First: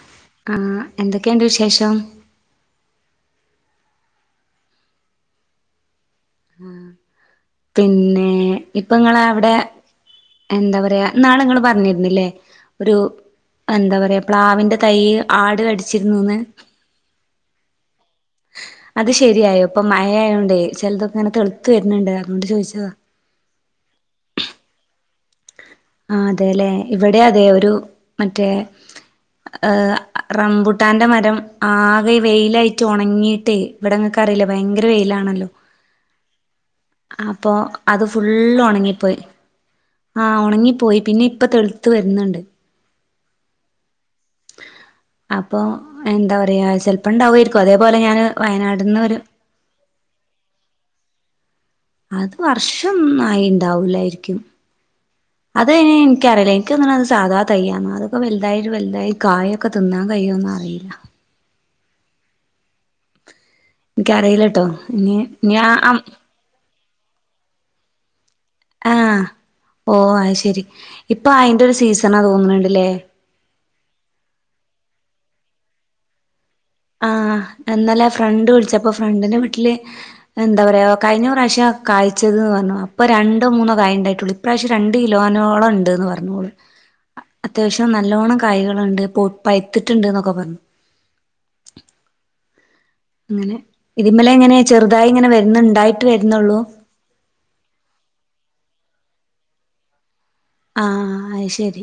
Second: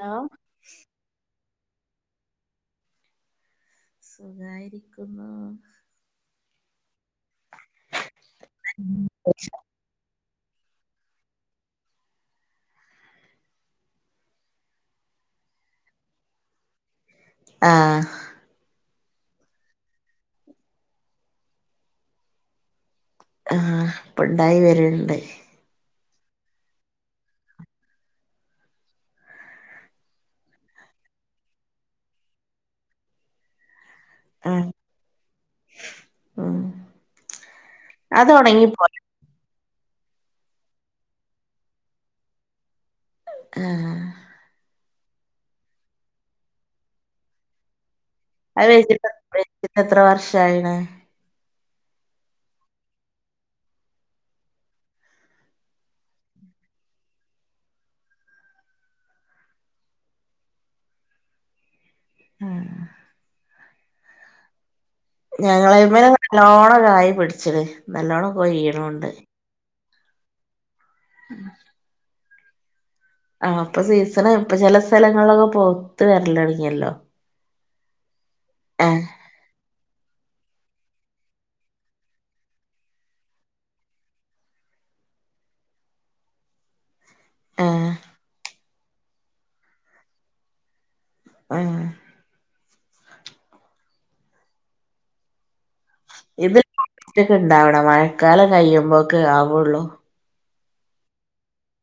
Hello ആഹ് എന്തൊക്കെയുണ്ട് വിശേഷം സുഖായിരിക്കുന്നു ആഹ് പിന്നെ ഇപ്പൊ നിങ്ങള് എവിടെ എന്താ പറയാ ഇന്നാള് ങ്ങള് പറഞ്ഞിരുന്നില്ലേ ഒരു എന്താ പറയാ പ്ലാവിന്റെ തൈ ആട് കടിച്ചിരുന്നൂന്ന് ആഹ് അത് ശരിയായോ ഇപ്പ മഴയായോണ്ടേ ചെലതൊക്കെ അങ്ങനെ തെളുത്ത് വരുന്നുണ്ട് അതുകൊണ്ട് ചോദിച്ചതാ ആഹ് ഇപ്പം ഇണ്ടായി വര്ണ്ട് ആഹ് അതേല്ലെ ഇവിടെ അതെ ഒരു മറ്റേ എഹ് റംബൂട്ടാന്റെ മരം ആകെ വെയിലായിട്ട് ഒണങ്ങിയിട്ട് ഇവിടെ ഇങ്ങക്കറീലേ ഭയങ്കര വെയിലാണല്ലോ? ആഹ് അപ്പൊ അത് ഫുള്ള് ഒണങ്ങിപ്പോയി ആഹ് ഒണങ്ങിപ്പോയി പിന്നെ ഇപ്പ തെളുത്ത് വരുന്നുണ്ട് ആഹ് അപ്പൊ എന്താ പറയാ ചെലപ്പം ഇണ്ടാവുമായിരിക്കും അതേപോലെ ഞാന് അത് വയനാട്ന്ന് വെച്ചിട്ട് ഒരു വെച്ചിട്ട് എത്ര വർഷായിണ്? അത് വർഷം ന്നായി ഇണ്ടാവൂലായിരിക്കും അത് എനി എനിക്കറിയില്ല എനിക്ക് തോന്ന്ന്നെ അത് സാധാ തയ്യാന്നാ അതൊക്കെ വല്തായിട്ട വെല്ലതായി കായ ഒക്കെ തിന്നാൻ കഴിയോന്ന അറിയില്ല ആഹ് ഇൻക്ക അറിയില്ലട്ടോ ഞങ്ങളേമ്മേ നല്ലോണം കായി പിടിച്ചിണ് നല്ലോണം കൊയ്യുണുംണ്ട് ഓ അയ് ശരി ഇപ്പൊ അയിന്റെ ഒരു സീസണാ തോന്നുന്നുണ്ട്ല്ലേ? ആഹ് അപ്പൊ സീസണാ ഇപ്പ ചെല സ്ഥലങ്ങളിലൊക്കെ പൊവ്ത്ത് വരലൊടിങ്ങിയല്ലോ? ആഹ് ഇന്നലെ ഫ്രണ്ട് വിളിച്ചപ്പൊ ഫ്രണ്ടിന്റെ വീട്ടില് എന്താ പറയ കഴിഞ്ഞ പ്രാശ്യം കായിച്ചത് ന്ന് പറഞ്ഞു അപ്പോ രണ്ടോ മൂന്നോ കായ് ഇണ്ടായിട്ടൊള്ളു ഇപ്രാവിശ്യം രണ്ട് കിലോനോളം ഉണ്ട്ന്ന് പറഞ്ഞോള് ആഹ് അത്യാവിശ്യം നല്ലോണ്ണം കായികളുണ്ട് പഴ്ത്തിട്ടുണ്ട് എന്നൊക്കെ പറഞ്ഞു ആഹ് അങ്ങനെ ഇതിമ്മലെങ്ങനെ ചെറുതായി ഇങ്ങനെ വരുന്നുണ്ടായിട്ട് വരുന്നുള്ളൂ റ്റൊക്കെ ഇണ്ടാവണം മഴക്കാലം കഴിയുമ്പോക്കെ ആവൊള്ളൂ ആഹ് അയ് ശരി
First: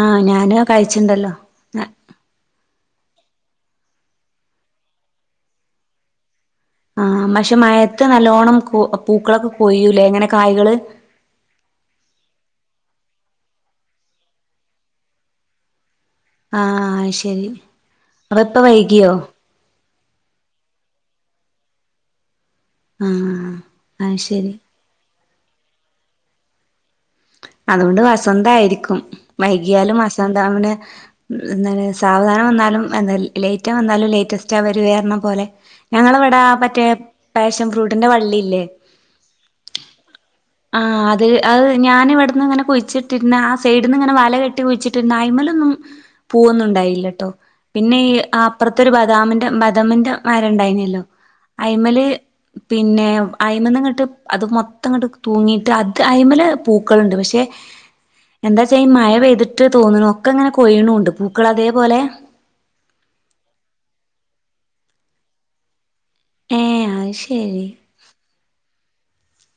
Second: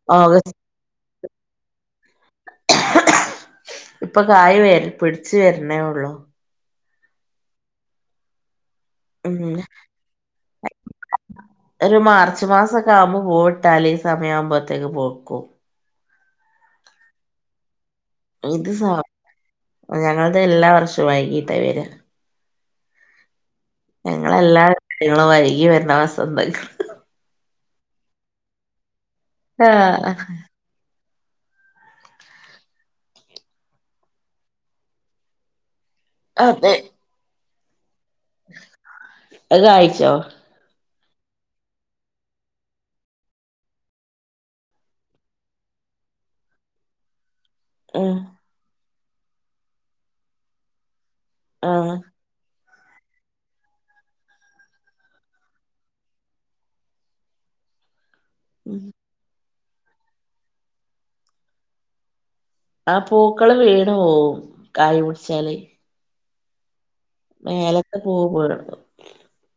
ആഹ് ഓഗസ്റ്റ് ഞാനും അഹ് കഴിച്ചിണ്ടല്ലോ ഇപ്പൊ കായി പിടിച്ച് വര്ണേ ഒള്ളൂ ആഹ് പക്ഷെ മഴത്ത് നല്ലോണ്ണം പൂക്കളൊക്കെ ഉം കൊയൂലേ ഇങ്ങനെ കായ്കള്? ഒരു മാർച്ച് മാസൊക്കെ ആവുമ്പോ പൂവ് ഇട്ടാൽ ഈ സമയവുമ്പോത്തേക്ക് പൊവ്ക്കും ആഹ് അഹ് ശരി അപ്പ ഇപ്പ ഇത് സ വൈകിയോ ഞങ്ങൾതെ എല്ലാ വർഷവും വൈകിയിട്ട വെര ആഹ് അത് ശരി ഞങ്ങളെല്ലാ കാര്യങ്ങളും വൈകി വര്ണ വസന്തെങ്ങള അതുകൊണ്ട് വസന്തായിരിക്കും വൈകിയാലും ആഹ് വസന്ത അവിടെ എന്താണ് സാവധാനം വന്നാലും എന്ത ലേറ്റാ വന്നാലും ലേറ്റസ്റ്റാ വരുവാ പറഞ്ഞ പോലെ ഞങ്ങളവെട ആ അതെ മറ്റേ പാഷൻ ഫ്രൂട്ടിന്റെ വള്ളിയില്ലേ? അത് കായ്ച്ചോ? ആഹ് അത് അഹ് ഞാന് ഇവട്ന്ന് ഇങ്ങനെ കൊഴിച്ചിട്ടിര്ന്ന ആ സൈഡിന്ന് ഇങ്ങനെ വല കെട്ടി കുഴിച്ചിട്ടിണ്ട് അയ്മലൊന്നും പൂവൊന്നും ഉണ്ടായില്ലട്ടോ? പിന്നെ ഈ ഉം ആ അപ്പുറത്തൊരു ബദാമിന്റെ ബദാമിന്റെ മര ഇണ്ടായിനല്ലോ ആഹ് അയിമല് പിന്നെ അയിമന്ന് ഇങ്ങട്ട് അത് മൊത്തം ഇങ്ങട്ട് തൂങ്ങിയിട്ട് അത് അയ്മല പൂക്കള്ണ്ട് പക്ഷെ എന്താ ഉം ചെയ്യാ മഴ പെയ്തിട്ട് ട്ട് തോന്നുന്നു ഒക്കെ ഇങ്ങനെ കൊയ്യ്ണുണ്ട് പൂക്കള് അതേപോലെ ആ പൂക്കള് വീണ് പോവും കായി പുടിച്ചാല് ഏഹേ അഹ് ശെരി മേലത്ത് പൂവ് പോരു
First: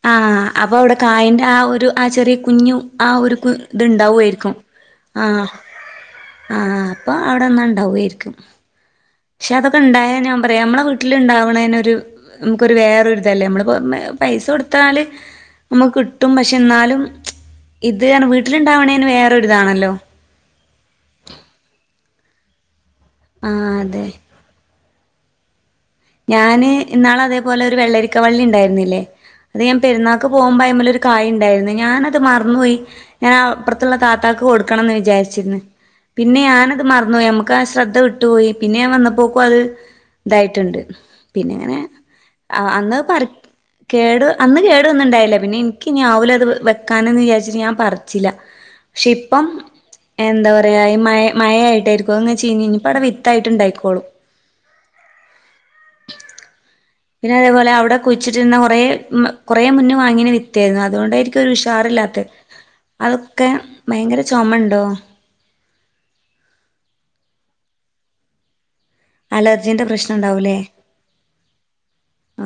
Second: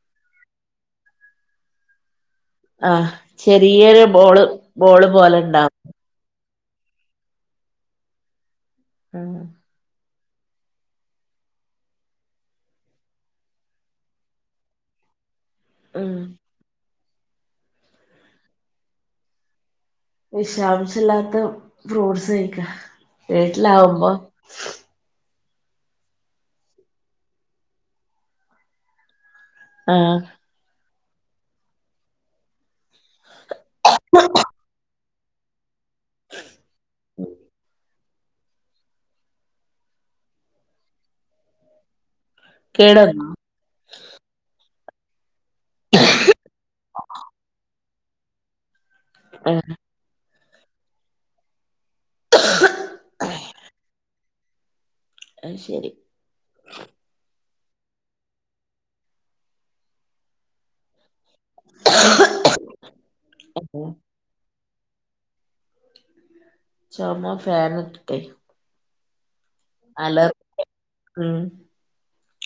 ആഹ് അപ്പൊ അവിടെ കായന്റെ ആഹ് ഒരു ചെറിയ കുഞ്ഞു ആഹ് ഒരു ചെറിയൊരു ബോള് ഇത്ണ്ടാവുമായിരിക്കും ബോള് ആഹ് പോലെണ്ടാവും. ആഹ് പ്പൊ അവിടെന്ന ഉണ്ടാവായിരിക്കും ഉം അതൊണ്ടായ ഞാൻ പറയാ നമ്മെ വീട്ടിലുണ്ടാവുന്നതിനൊരു നമുക്കൊരു വേറൊരിതല്ലേ നമ്മള് പൈസ കൊടുത്താൽ നമുക്ക് ഉം കിട്ടും പക്ഷെ എന്നാലും ഇത വീട്ടിലുണ്ടാവണന് വേറൊരിതാണല്ലോ വിഷാംശല്ലാത്ത ഫ്രൂട്ട്സ് കഴിക്ക ആഹ് വീട്ടിലാവുമ്പോ അതെ ഞാന് ഇന്നാള് അതേപോലെ ഒരു വെള്ളരിക്ക വള്ളി ഉണ്ടായിരുന്നില്ലേ അത് ഞാൻ ആഹ് പെരുന്നാൾക്ക് പോകുമ്പോ അയിമ്മലോ - കായിണ്ടായിരുന്നു ഞാനത് മറന്നുപോയി ഞാൻ ആഹ് അപ്പുറത്തുള്ള താത്താക്കക്ക് കൊടുക്കണം ന്ന് വിചാരിച്ചിരുന്നുന്ന് പിന്നെ ഞാനത് മറന് പോയി നമക്ക് ആ ശ്രദ്ധ- ധ വിട്ടുപോയി പിന്നെ വന്നപ്പോക്കും അത് ഇതായിട്ടുണ്ട് പിന്നെങ്ങനെ ആഹ് അന്ന് പറ കേടന്നോ? കേട് അന്ന് കേടു വന്നണ്ടായില്ലേ പിന്നെ എനിക്ക് ഇനി ആവുല ത് വെക്കാന്ന് വിചാരിച്ചിട്ട് ഞാൻ പറിച്ചില്ല പക്ഷെ ഇപ്പം ആഹ് എന്താ പറയാ ഈ മയ ആയിട്ടാരിക്കോ എന്ന് ചിഞ് ഇപ്പൊ അവിടെ വിത്തായിട്ട് ഉണ്ടായിക്കോളൂ ആഹ് ശരി പിന്നെ അതേപോലെ അവിടെ കുഴിച്ചിട്ടിരുന്ന കുറേ കുറേ മുന്നേ വാങ്ങി വിത്തിയായിരുന്നു അതുകൊണ്ടായിരിക്കും ഒരു ഷാറില്ലാത്ത അതൊക്കെ ഭയങ്കര ചുമ ഉണ്ടോ ചുമ ഫേൻ ഇട്ടിട്ട് അലർജീന്റെ പ്രശ്നം ഉണ്ടാവൂല്ലേ ഉം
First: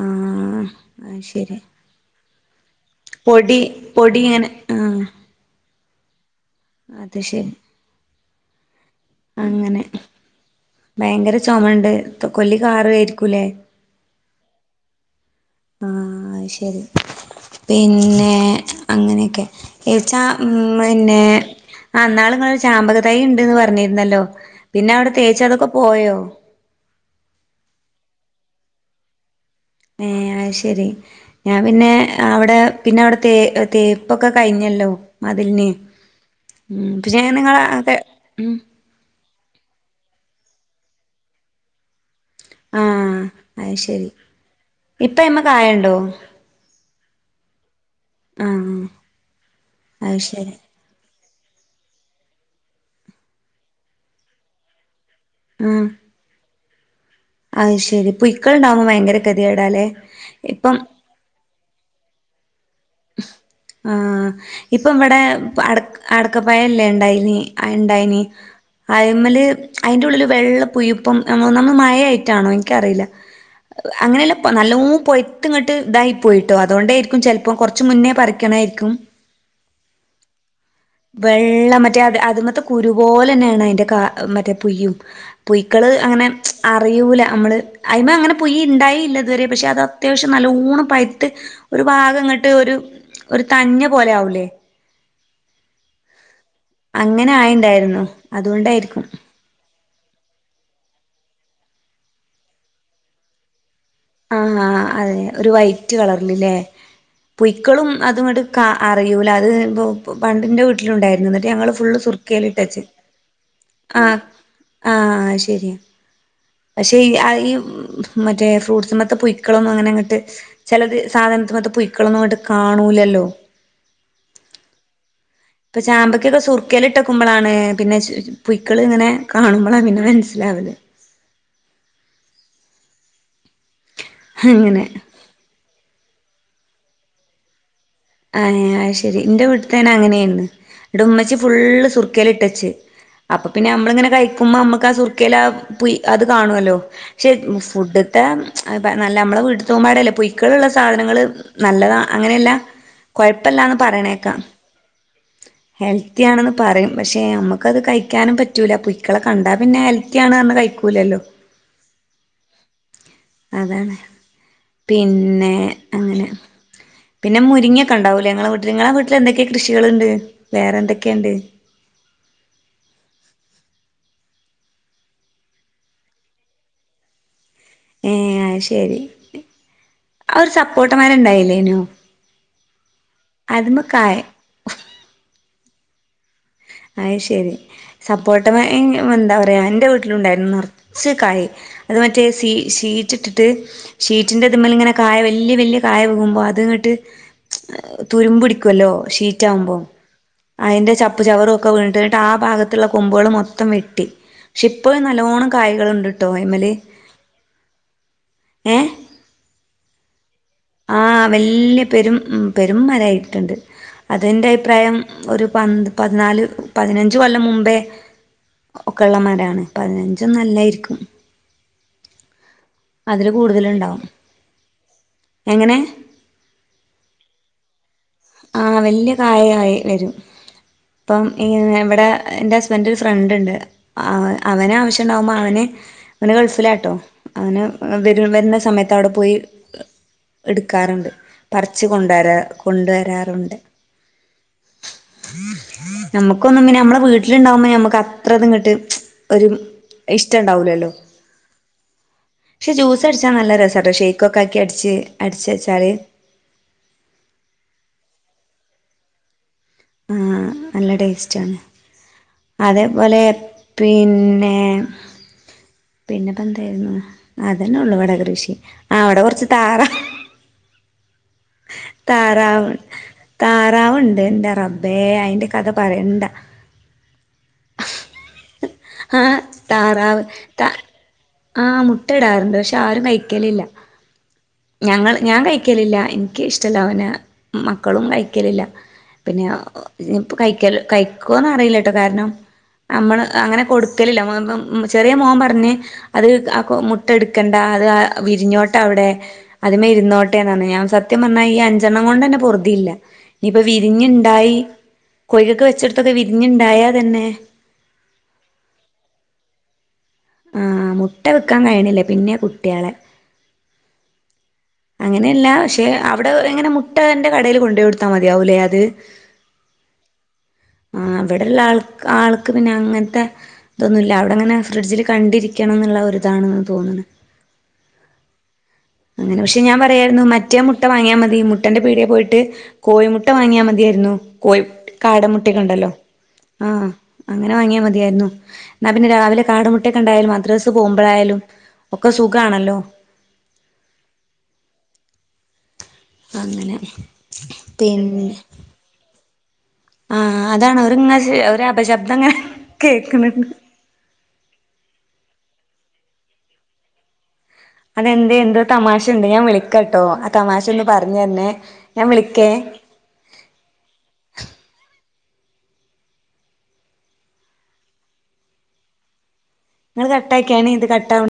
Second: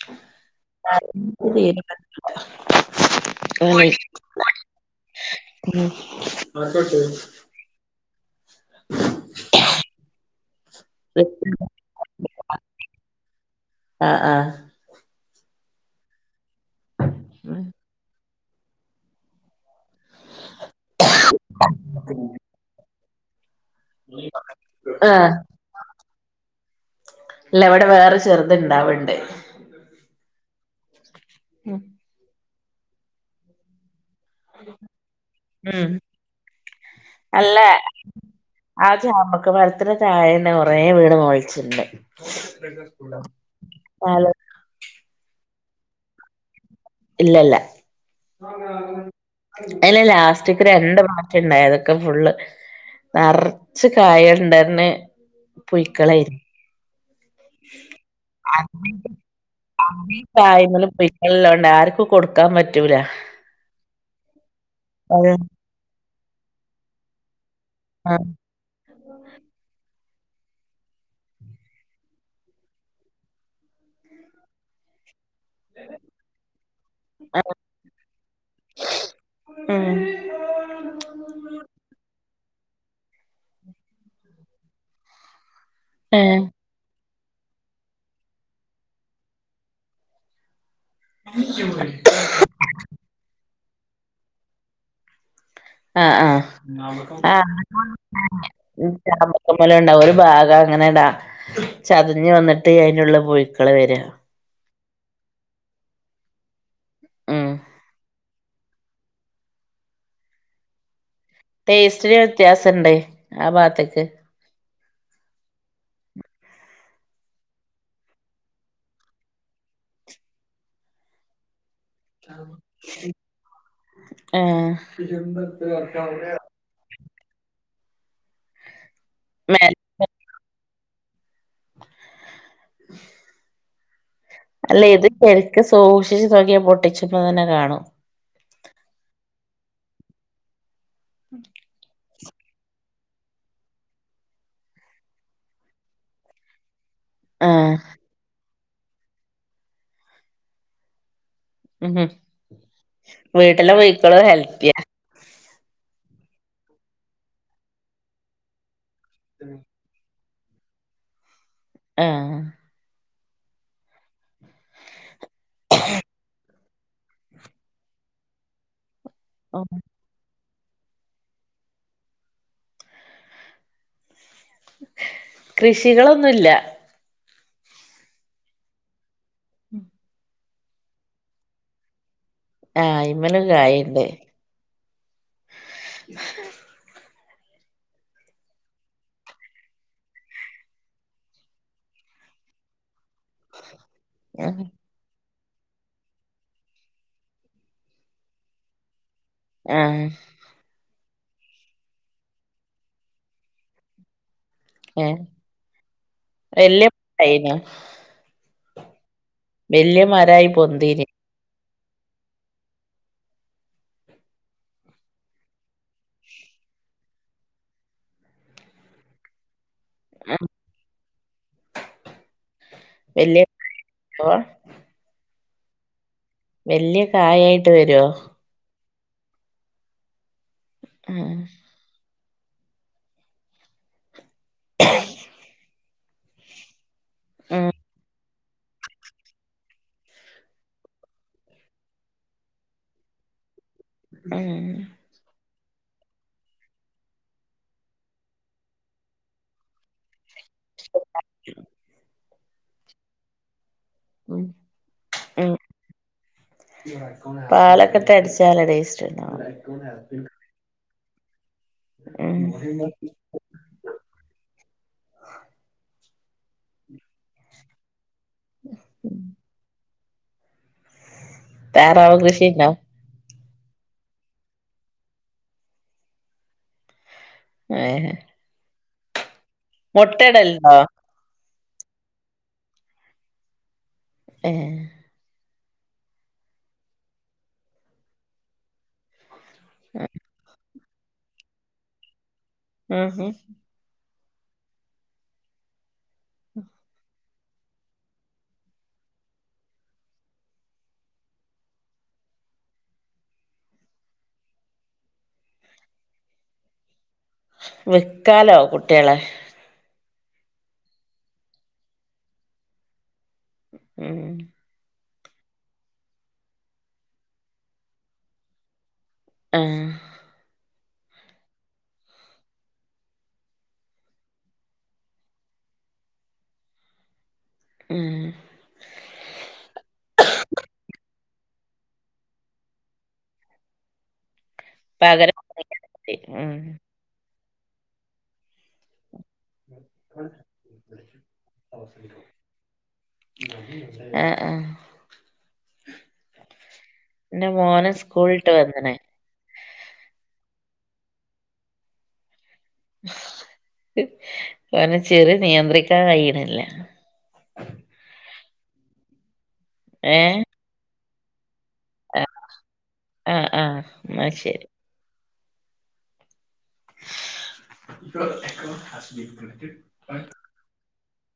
ആഹ് അത് ശരി പൊടി പൊടി ഇങ്ങനെ ആഹ് അത് [inaudible] ശരി അങ്ങനെ ഭയങ്കര ചുമണ്ട് കൊല്ലി കാറ യിരിക്കൂലേ ആഹ് ആഹ് ആഹ് ശരി ഉം. പിന്നെ അങ്ങനെയൊക്കെ ച്ചാ പിന്നെ ന്നാള് ങ്ങളരു ചാമ്പക്ക തൈ ഉണ്ട്ന്ന് പറ പറഞ്ഞിരുന്നല്ലോ പിന്നെ അവിടെ ആ തേച്ചത് അതൊക്കെ പോയോ ഇല്ല ഇവിടെ വേറെ ചെറുത് ഇണ്ടാവുണ്ട് ഏ ഹ് അത് ശരി ഞാൻ ഉം പിന്നെ അവിടെ പിന്നെ അവിടെ തേ തേ പ്പൊക്കെ കഴിഞ്ഞല്ലോ മതിലിന് ഉം. പക്ഷെ നിങ്ങളെ ആഹ് ചാബക്ക മരത്തിന്റെ താഴേന്നെ ഒറെ വീട്മോളിച്ചിണ്ട് ആഹ് അത് ശരി ഹലോ ഇപ്പ ഐമ്മ കായണ്ടോ ഇല്ലല്ല ആഹ് അല്ല അത് ശരി ലാസ്റ്റിക് രണ്ട് ഉണ്ടായതൊക്കെ ഫുള്ള് നിറച്ച് കായുണ്ടന്നെ പുഴിക്കളായിരുന്നു അഹ് ശെരി പുഴിക്കൾ ഉണ്ടാവുമ്പോ ഭയങ്കര കതിടല്ലേ ഇപ്പം ല്ലോണ്ട് ആർക്കും കൊടുക്കാൻ പറ്റൂല ആഹ് ഇപ്പം ഇവിടെ അത് അട അടക്കപ്പായല്ലേ ഉണ്ടായിന് ആ ഉണ്ടായിന് അയ്മല് അതിന്റെ ഉള്ളില് വെള്ളപുയുപ്പം ഒന്നാമത് മഴ ആയിട്ടാണോ എനിക്കറിയില്ല അങ്ങനെല്ല നല്ലോ പൊയത്ത് ഇങ്ങോട്ട് ഇതായി പോയിട്ടോ അതുകൊണ്ടായിരിക്കു ആ ചിലപ്പോ പ്പ കുറച് മുന്നേ പറിക്കണായിരിക്കും ആഹ് വെള്ളം മറ്റേ അത് അത് മത കുരുപോലെ തന്നെയാണ് അതിന്റെ കാ മറ്റേ പൂഴും പു യ്ക്കള് അങ്ങനെ ഏഹ് അറിയൂല നമ്മള് അയിമ്മ അങ്ങനെ പുഴി ഉണ്ടായില്ല ഇതുവരെ പക്ഷേ അത് അത്യാവശ്യം നല്ലോണം പൈ ട്ട് ഒരു ഭാഗംങ്ങോട്ട് ഒരു ഒരു തഞ്ഞ പോലെ ആകൂല്ലേ ആഹ അങ്ങനെ ആയിണ്ടായിരുന്നു അതുകൊണ്ടായിരിക്കും [unintelligible] ക്കല ഉണ്ടാവ ഒരു ഭാഗം അങ്ങനെ ഇടാ ചതഞ് വന്നിട്ട് അയിന് ള്ള പുഴു ക്കള് വര ആഹ് ആഹ് അതെ ഒരു വൈറ്റ് കളറൽല്ലേ ഉം പൂയ് ക്കളും അതുംങ്ങോട്ട് അറിയൂല അത് ഇ പണ്ടിന്റെ വീട്ടിലുണ്ടായിരുന്നുട്ട് ന്നിട്ട് ഞങ്ങള് ഫുള്ള് ടേസ്റ്റില് സുർക്കൽട്ടച്ച് വ്യത്യാസണ്ട് ആ ആ ഭാഗത്തേക്ക് ആഹ് അയ് ശരിയ പക്ഷെ ഈ മറ്റേ ഫ്രൂട്ട്സ് മ ത്ത പുഴി ക്കളും അങ്ങനെ ങ്ങോട്ട് ചിലത് സാധനത്തി ഏഹ് ഇപ്പൊ ചാമ്പക്കൊക്കെ സുർക്കൽ ഇട്ടക്കുമ്പോളാണ് പിന്നെ പുയി ക്കള് ഇങ്ങനെ കാണുമ്പോ ള്ള പിന്നെ മനസ്സിലാവല് ! ! അല്ലെ അങ്ങനെ ഇത് ശരിക്ക് സൂക്ഷിച്ച് നോക്കി യാ പൊട്ടിച്പ്പോ തന്നെ കാണും ആഹ് ശെരി എന്റെ വീട്ടത്തേന്നെ അങ്ങനെയന്ന് ഇടെ ഉമ്മച്ചി ഫുള്ള് സു സുർക്കൽ ഇട്ടച്ച് അപ്പൊ പിന്നെ നമ്മളിങ്ങനെ കഴിക്കുമ്പോ നമുക്ക് ആ സുർക്കേൽ അത് കാണുവല്ലോ ചെ ആഹ് ഫുഡത്തെ നല്ല നമ്മളെ വീടു തോമ്പാടല്ലേ പൊയ്ക്കളള്ള സാധനങ്ങൾ ഉം നല്ലതാ അങ്ങനെയല്ല വീട്ടിലെ കൊഴപ്പല്ലാന്ന് പുഴുക്കളും പറയണേക്കാം ഹെൽത്തിയാ ഹെൽത്തി ആണെന്ന് പറയും പക്ഷെ നമുക്കത് കഴിക്കാനും പറ്റൂല ളെ കണ്ടാ പിന്നെ ഹെൽത്തി ആണ് എന്ന് കഴിക്കൂലല്ലോ ആഹ് അതാണ് പിന്നെ അങ്ങനെ പിന്നെ മുരിങ്ങൊക്കെ ഉണ്ടാവുമല്ല ഞങ്ങളെ വീട്ടിൽ നിങ്ങളെ വീട്ടിൽ എന്തൊക്കെ കൃഷികളുണ്ട് വേറെന്തൊക്കെയുണ്ട് കൃഷികളൊന്നുല്ല ഏഹ് ആഹ് ശരി ഉം ആഹ് ഒരു സപ്പോർട്ട് മരം ഉണ്ടായില്ലേ ആഹ് അയ്മൽ ഒരു കായുണ്ട് അത് ശെരി സപ്പോട്ടമ്മ എന്താ പറയാ എന്റെ വീട്ടിലുണ്ടായിരുന്നു നിറച്ച് കായ് അത് മറ്റേ ഷീറ്റ് ഇട്ടിട്ട് ഷീറ്റിന്റെ ഇതുമേൽ ഇങ്ങനെ കായ വലിയ വലിയ കായ വുമ്പോ അത്ങ്ങോട്ട് തുരുമ്പ് പിടിക്കല്ലോ കറ്റാവുമ്പോം ആഹ് അതിന്റെ ചപ്പ് ചവറും ഒക്കെ വീ കിട്ട് ആ ഭാഗത്തുള്ള കൊമ്പുകൾ മൊത്തം വെട്ടി പക്ഷെ ഇപ്പോ ഏഹ് നല്ലോണം കായ്കൾണ്ട്ട്ടോ ഇമല് വല്യ കായിനോ ഏ വല്യമാരായി പൊന്തിന് വലിയ പെരും പെരുംമരായിട്ടുണ്ട് അതെന്റെ അഭിപ്രായം ഒരു പ പതിനാല് പതിനഞ്ച് കൊല്ലം മുമ്പേ ഒക്കെള്ളമരാണ് പതിനഞ്ചും ആഹ് നല്ലായിരിക്കും അതില് വല്യ കൂടുതല ഉണ്ടാവും പ്പ എങ്ങനെ വലിയ കായായിട്ട് വരുവോ ആഹ് വലിയ കായായി വരും ഇപ്പം ആഹ് ഈ ഇവിടെ എന്റെ ഹസ്ബന്റിന്റെ ഒരു ഫ്രണ്ട് ണ്ട് അവ അവനാവശ്യണ്ടാവുമ്പോ അവന് അവന് ഗൾഫിലാട്ടോ അവനു ആഹ് [unintelligible] രും വരുന്ന സമയത്ത് അവിടെ പോയി എടുക്കാനുണ്ട് പറിച്ച് കൊണ്ട് വരാ കൊണ്ട് വ രാറുണ്ട് ഉം നമ്മുക്കൊന്നും ഇങ്ങനെ നമ്മുടെ വീട്ടിലിണ്ടാവുമ്പോ നമ്മുക്ക് അത്രത് ഇങ്ങ്ട്ട് ഒരു ഇഷ്ടണ്ടാവൂലല്ലോ പക്ഷെ ജ്യൂസ് അടിച്ചാ നല്ല രസട്ടോ ഷേ ഉം ഇക്കൊക്കാക്കി അടിച്ച് അടിച്ച് വെച്ചാല് പാലൊക്കെ തരിച്ചാല ടേസ്റ്റ് ണ്ടാവാ ആഹ് നല്ല ടേസ്റ്റ് ആണ് ഉം അതേപോലെ പിന്നെ പിന്നെപ്പന്താരുന്നു അതന്നെ ഉള്ളൂ വടെ ടുത്ത് കൃഷി ആ അവടെ കുറച്ച് താറാ താറാവ് താറാവുണ്ട് ഇന്റെ റബ്ബേ അയിന്റെ കഥ പറയണ്ട ഏഹ് ആ താറാവ് ത മുട്ടടല്ണ്ടോ ആ മുട്ട ഇടാറുണ്ട് പക്ഷെ ആരും കഴിക്കലില്ല ഏ ഞങ്ങൾ ഞാൻ കഴിക്കലില്ല എനിക്ക് ഇഷ്ടല്ലവന മക്കളും കഴിക്കലില്ല പിന്നെ അ ഒ ഇപ്പൊ കഴിക്കൽ കഴിക്കോന്ന് അറിയില്ലട്ടോ കാരണം ഉം നമ്മള് ഉം അങ്ങനെ കൊടുക്കലില്ല [unintelligible] ചെറിയ മോൻ പറഞ്ഞ് അത് കാക്കോ മുട്ട ഇടുക്കണ്ട അത് വിരിഞ്ഞോട്ടവടെ അതിമ്മെ ഇരുന്നോട്ടേന്ന് പറഞ്ഞ ഞാൻ സത്യം പറഞ്ഞാ ഈ അഞ്ചെണ്ണം കൊണ്ടെന്നെ പൊറുതില്ല ഇനിപ്പ വിരിഞ്ഞുണ്ടായി കോഴിക്കക്ക് വെച്ചൊടുത്തത് വിരിഞ്ഞുണ്ടായാതന്നെ വിൽക്കാലോ കുട്ടേളെ ആ മുട്ട വിക്കാൻ കഴീണില്ലേ പിന്നെ കുട്ട്യേളെ ഉം അങ്ങനെല്ല പക്ഷെ അവിടെ ഒ എങ്ങനെ മുട്ട അവന്റെ കടയില് കൊണ്ടകൊടുത്താ മതിയാവൂലെ അത് ആഹ് ആ ഇവിടെള്ള ആൾക്ക് ആൾക്ക് പിന്നെ അങ്ങനത്തെ ഇതൊന്നൂല്ല അവിടെങ്ങനെ ഫ്രിഡ്ജില് കണ്ടിരിക്കണം ന്നുള്ള ഒരിതാണ്ന്ന് തോന്ന്ണ് ഉം അങ്ങനെ പക്ഷെ ഞാൻ പറയാരുന്നു മറ്റേ മുട്ട വാങ്ങിയാ മതി മുട്ടന്റെ പീട്യേ പോയിട്ട് കോയിമുട്ട വാങ്ങിയാ മതിയാരുന്നു കോയി പകരം കാടമുട്ടെക്കെ ഉണ്ടല്ലോ ഉം ആ അങ്ങനെ വാങ്ങിയാ മതിയാരുന്നു എന്നാ പിന്നെ രാവിലെ കാ ട്ടക്കെണ്ടായാലും മദ്രാസ് പോകുമ്പോഴായാലും ഒക്കെ സുഖാണല്ലോ ആ ആ അങ്ങനെ ഇന്റെ മോനെ സ്കൂളിട്ട് വന്ന്ണ് ആ അതാണ് അവരിങ്ങെശേ ഒരപശബ്ദങ്ങനെ കേക്ക്ണ് ണ്ട് കാരണം ചിരി നിയന്ത്രിക്കാൻ കഴിയിണില്ല അതെന്തേ എന്തോ തമാശുണ്ട് ഞാൻ വിളിക്കാട്ടോ ആ ഏ തമാശ ഒന്ന് പറഞ്ഞു തരണേ ഞാൻ ആ വിളിക്കേ ആ ആ ഇന്നാ ശരി സ് നിങ്ങള് കെട്ടയ്ക്കാണീ ഇത് കെട്ടാവ്